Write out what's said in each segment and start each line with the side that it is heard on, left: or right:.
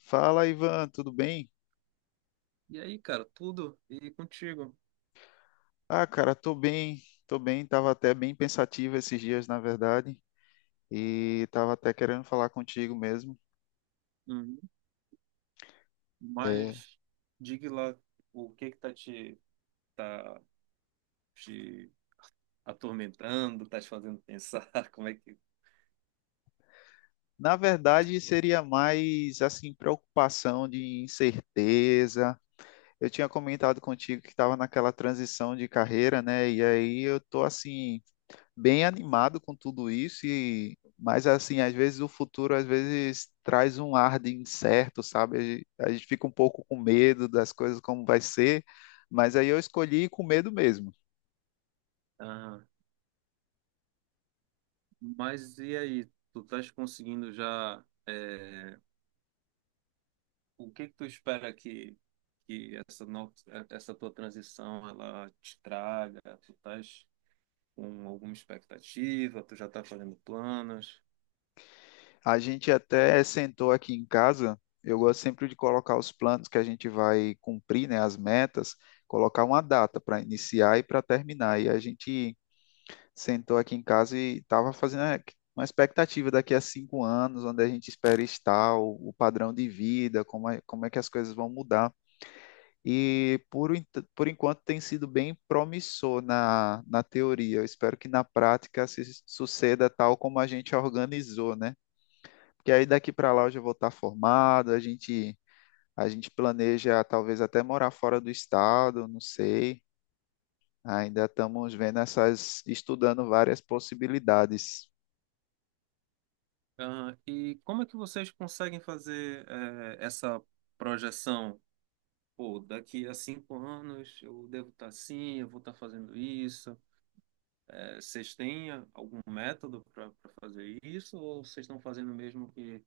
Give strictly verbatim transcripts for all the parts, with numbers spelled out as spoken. left: Fala, Ivan, tudo bem?
right: E aí, cara, tudo e contigo.
left: Ah, cara, tô bem, tô bem, tava até bem pensativo esses dias, na verdade, e tava até querendo falar contigo mesmo.
right: Uhum.
left: É,
right: Mas diga lá o que que tá te tá te atormentando, tá te fazendo pensar, como é que?
left: na verdade, seria mais, assim, preocupação de incerteza. Eu tinha comentado contigo que estava naquela transição de carreira, né? E aí eu tô assim, bem animado com tudo isso e mas assim, às vezes o futuro às vezes traz um ar de incerto, sabe? A gente, a gente fica um pouco com medo das coisas como vai ser, mas aí eu escolhi ir com medo mesmo.
right: Ah, mas e aí, tu estás conseguindo já é, o que que tu espera que que essa no, essa tua transição ela te traga? Tu Tu estás com alguma expectativa? Tu já tá fazendo planos?
left: A gente até sentou aqui em casa, eu gosto sempre de colocar os planos que a gente vai cumprir, né, as metas, colocar uma data para iniciar e para terminar. E a gente sentou aqui em casa e estava fazendo a- uma expectativa daqui a cinco anos, onde a gente espera estar, o, o padrão de vida, como é, como é que as coisas vão mudar. E por, en- por enquanto tem sido bem promissor na, na teoria. Eu espero que na prática se suceda tal como a gente organizou, né? Porque aí daqui para lá eu já vou estar formado, a gente, a gente planeja talvez até morar fora do estado, não sei. Ainda estamos vendo essas, estudando várias possibilidades.
right: Aham. E como é que vocês conseguem fazer eh, essa projeção? Pô, daqui a cinco anos eu devo estar assim, eu vou estar fazendo isso. Eh, vocês têm algum método para fazer isso? Ou vocês estão fazendo mesmo que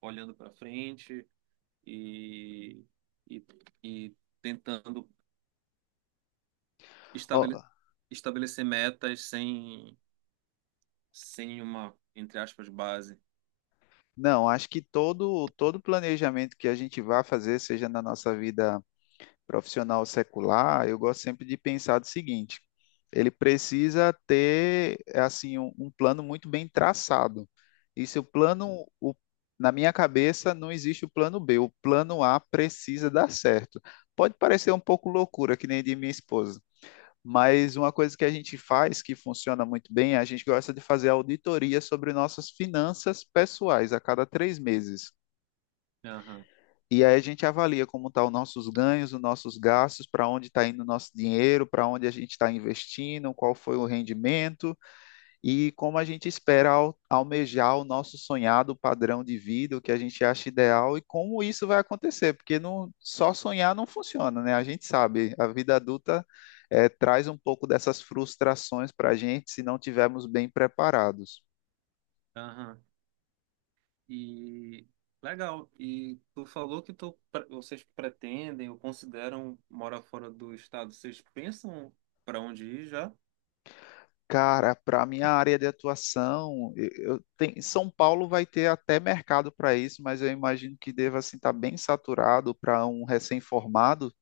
right: olhando para frente e, e, e tentando
left: Ó,
right: estabele, estabelecer metas sem, sem uma, entre aspas, base?
left: não, acho que todo todo planejamento que a gente vá fazer, seja na nossa vida profissional ou secular, eu gosto sempre de pensar do seguinte: ele precisa ter assim um, um plano muito bem traçado. E se o plano, o- Na minha cabeça, não existe o plano B. O plano A precisa dar certo. Pode parecer um pouco loucura, que nem de minha esposa, mas uma coisa que a gente faz que funciona muito bem, a gente gosta de fazer auditoria sobre nossas finanças pessoais a cada três meses.
right: Aham,
left: E aí a gente avalia como estão os nossos ganhos, os nossos gastos, para onde está indo o nosso dinheiro, para onde a gente está investindo, qual foi o rendimento e como a gente espera al- almejar o nosso sonhado padrão de vida, o que a gente acha ideal e como isso vai acontecer, porque não, só sonhar não funciona, né? A gente sabe, a vida adulta eh, traz um pouco dessas frustrações para a gente se não tivermos bem preparados.
right: aham. E legal. E tu falou que tu, pre- vocês pretendem ou consideram morar fora do estado. Vocês pensam para onde ir já?
left: Cara, para minha área de atuação, eu, eu tenho- São Paulo vai ter até mercado para isso, mas eu imagino que deva assim estar bem saturado para um recém-formado.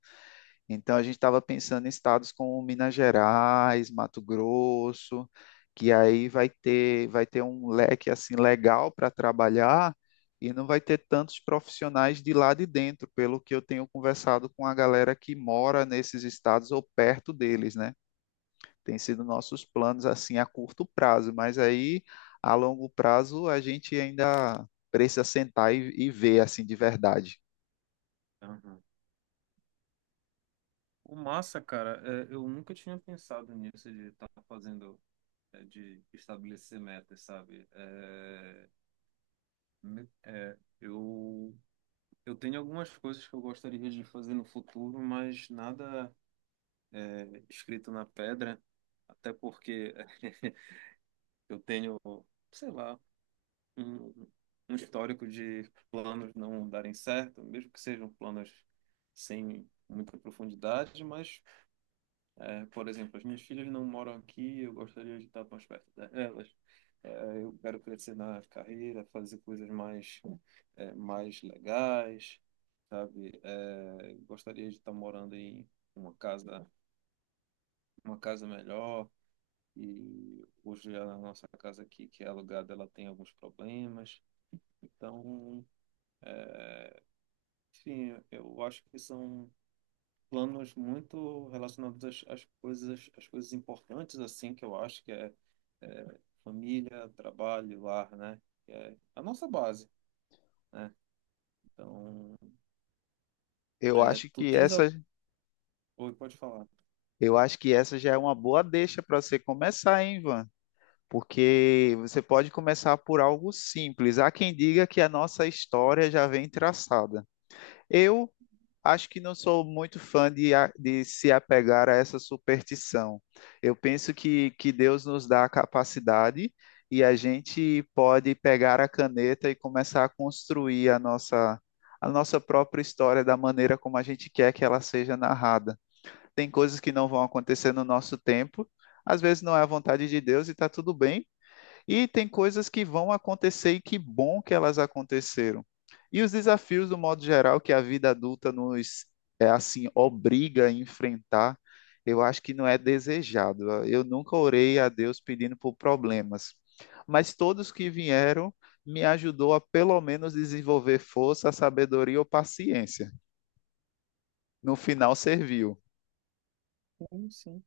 left: Então a gente estava pensando em estados como Minas Gerais, Mato Grosso, que aí vai ter vai ter um leque assim legal para trabalhar e não vai ter tantos profissionais de lá de dentro, pelo que eu tenho conversado com a galera que mora nesses estados ou perto deles, né? Tem sido nossos planos assim a curto prazo, mas aí a longo prazo a gente ainda precisa sentar e, e ver assim de verdade.
right: Aham. O massa, cara, é, eu nunca tinha pensado nisso de estar fazendo, é, de estabelecer metas, sabe? É, me- é, eu, eu tenho algumas coisas que eu gostaria de fazer no futuro, mas nada é, escrito na pedra, até porque eu tenho, sei lá, um, um histórico de planos não darem certo, mesmo que sejam planos sem muita profundidade, mas, é, por exemplo, as minhas filhas não moram aqui, eu gostaria de estar mais perto delas. É, eu quero crescer na carreira, fazer coisas mais, é, mais legais, sabe? É, gostaria de estar morando em uma casa, uma casa melhor. E hoje a nossa casa aqui, que é alugada, ela tem alguns problemas. Então, sim, eu acho que são planos muito relacionados às, às coisas, às coisas importantes, assim, que eu acho que é, é família, trabalho, lar, né? Que é a nossa base, né? Então,
left: Eu
right: é,
left: acho
right: tu
left: que
right: tens... a-
left: essa
right: Oi, pode falar.
left: Eu acho que essa já é uma boa deixa para você começar, hein, Ivan? Porque você pode começar por algo simples. Há quem diga que a nossa história já vem traçada. Eu acho que não sou muito fã de, a- de se apegar a essa superstição. Eu penso que, que Deus nos dá a capacidade e a gente pode pegar a caneta e começar a construir a nossa, a nossa própria história da maneira como a gente quer que ela seja narrada. Tem coisas que não vão acontecer no nosso tempo. Às vezes não é a vontade de Deus e está tudo bem. E tem coisas que vão acontecer e que bom que elas aconteceram. E os desafios, do modo geral, que a vida adulta nos é assim obriga a enfrentar, eu acho que não é desejado. Eu nunca orei a Deus pedindo por problemas, mas todos que vieram me ajudou a pelo menos desenvolver força, sabedoria ou paciência. No final serviu.
right: Sim, sim.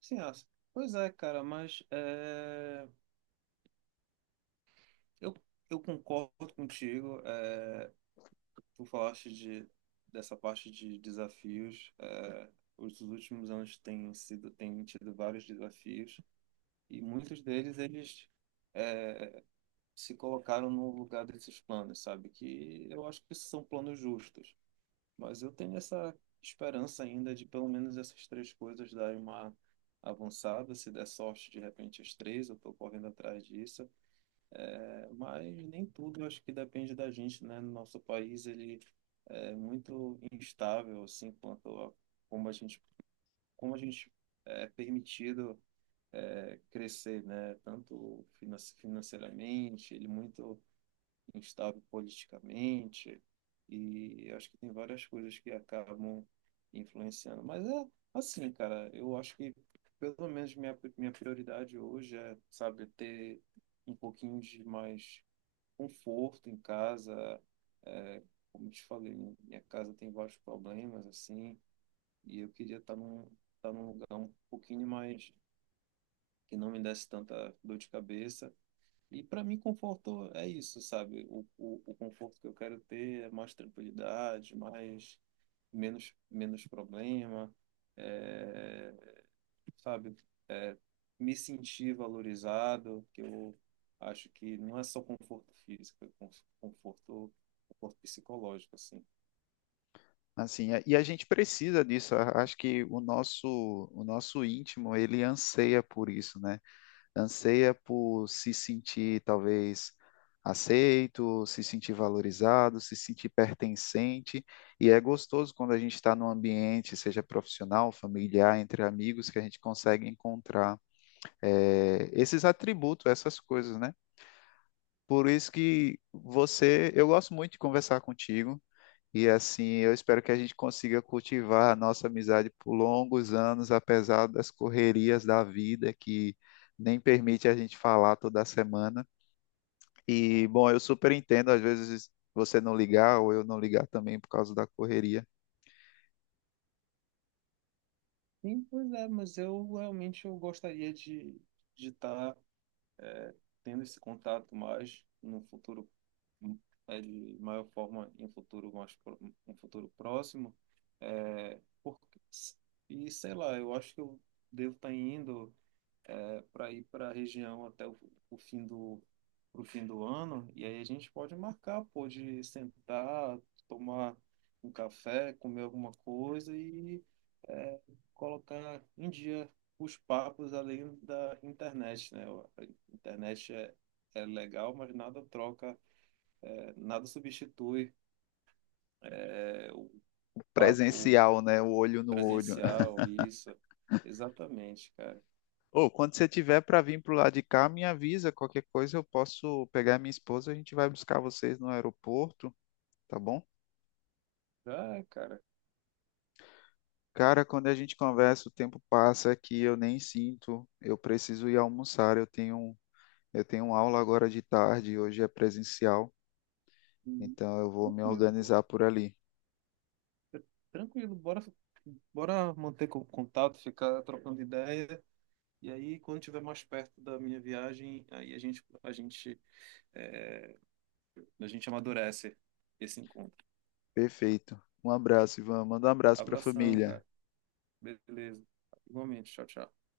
right: Sim, acho. Pois é, cara, mas é, eu, eu concordo contigo. É, tu falaste de, dessa parte de desafios. É, os últimos anos têm sido, têm tido vários desafios. E muitos deles, eles se colocaram no lugar desses planos, sabe? Que eu acho que são planos justos. Mas eu tenho essa esperança ainda de pelo menos essas três coisas darem uma avançada. Se der sorte, de repente, as três, eu estou correndo atrás disso. É, mas nem tudo, eu acho que depende da gente, né? No nosso país, ele é muito instável, assim, quanto a como a gente, como a gente é permitido é, crescer, né? Tanto finan- financeiramente, ele muito instável politicamente, e acho que tem várias coisas que acabam influenciando. Mas é assim, cara, eu acho que pelo menos minha, minha prioridade hoje é, sabe, ter um pouquinho de mais conforto em casa, é, como te falei, minha casa tem vários problemas, assim, e eu queria estar num, estar num lugar um pouquinho mais que não me desse tanta dor de cabeça. E para mim, conforto é isso, sabe? O, o, o conforto que eu quero ter é mais tranquilidade, mais, menos, menos problema, é, sabe? É, me sentir valorizado, que eu acho que não é só conforto físico, é conforto, conforto psicológico, assim.
left: Assim, é- e a gente precisa disso. a- Acho que o nosso, o nosso íntimo, ele anseia por isso, né? Anseia por se sentir talvez aceito, se sentir valorizado, se sentir pertencente. E é gostoso quando a gente está num ambiente, seja profissional, familiar, entre amigos, que a gente consegue encontrar eh, esses atributos, essas coisas, né? Por isso que você, eu gosto muito de conversar contigo. E assim, eu espero que a gente consiga cultivar a nossa amizade por longos anos, apesar das correrias da vida que nem permite a gente falar toda semana. E, bom, eu super entendo, às vezes você não ligar ou eu não ligar também por causa da correria.
right: Sim, pois é, mas eu realmente eu gostaria de de estar é, tendo esse contato mais no futuro, é, de maior forma em um futuro mais pro- em um futuro próximo, é, porque, e sei lá, eu acho que eu devo estar indo para ir para a região até o, o fim do pro fim do ano e aí a gente pode marcar, pode sentar, tomar um café, comer alguma coisa e, é, colocar em dia os papos além da internet, né? A internet é, é legal, mas nada troca, é, nada substitui, é, o papo
left: Presencial, né? O olho no olho.
right: presencial, isso. Exatamente, cara.
left: Ou quando você tiver para vir pro lado de cá, me avisa qualquer coisa, eu posso pegar minha esposa, a gente vai buscar vocês no aeroporto, tá bom?
right: Ah, cara.
left: Cara, quando a gente conversa, o tempo passa que eu nem sinto. Eu preciso ir almoçar, eu tenho eu tenho aula agora de tarde, hoje é presencial,
right: Uhum.
left: então eu vou me
right: Tranquilo, pô.
left: organizar por ali.
right: Tranquilo, bora, bora manter co- contato, ficar trocando ideia. E aí, quando tiver mais perto da minha viagem, aí a gente, a gente, é, a gente amadurece esse encontro.
left: Perfeito. Um abraço, Ivan. Manda um abraço para a
right: Abração,
left: família.
right: cara. Beleza. Igualmente. Tchau, tchau.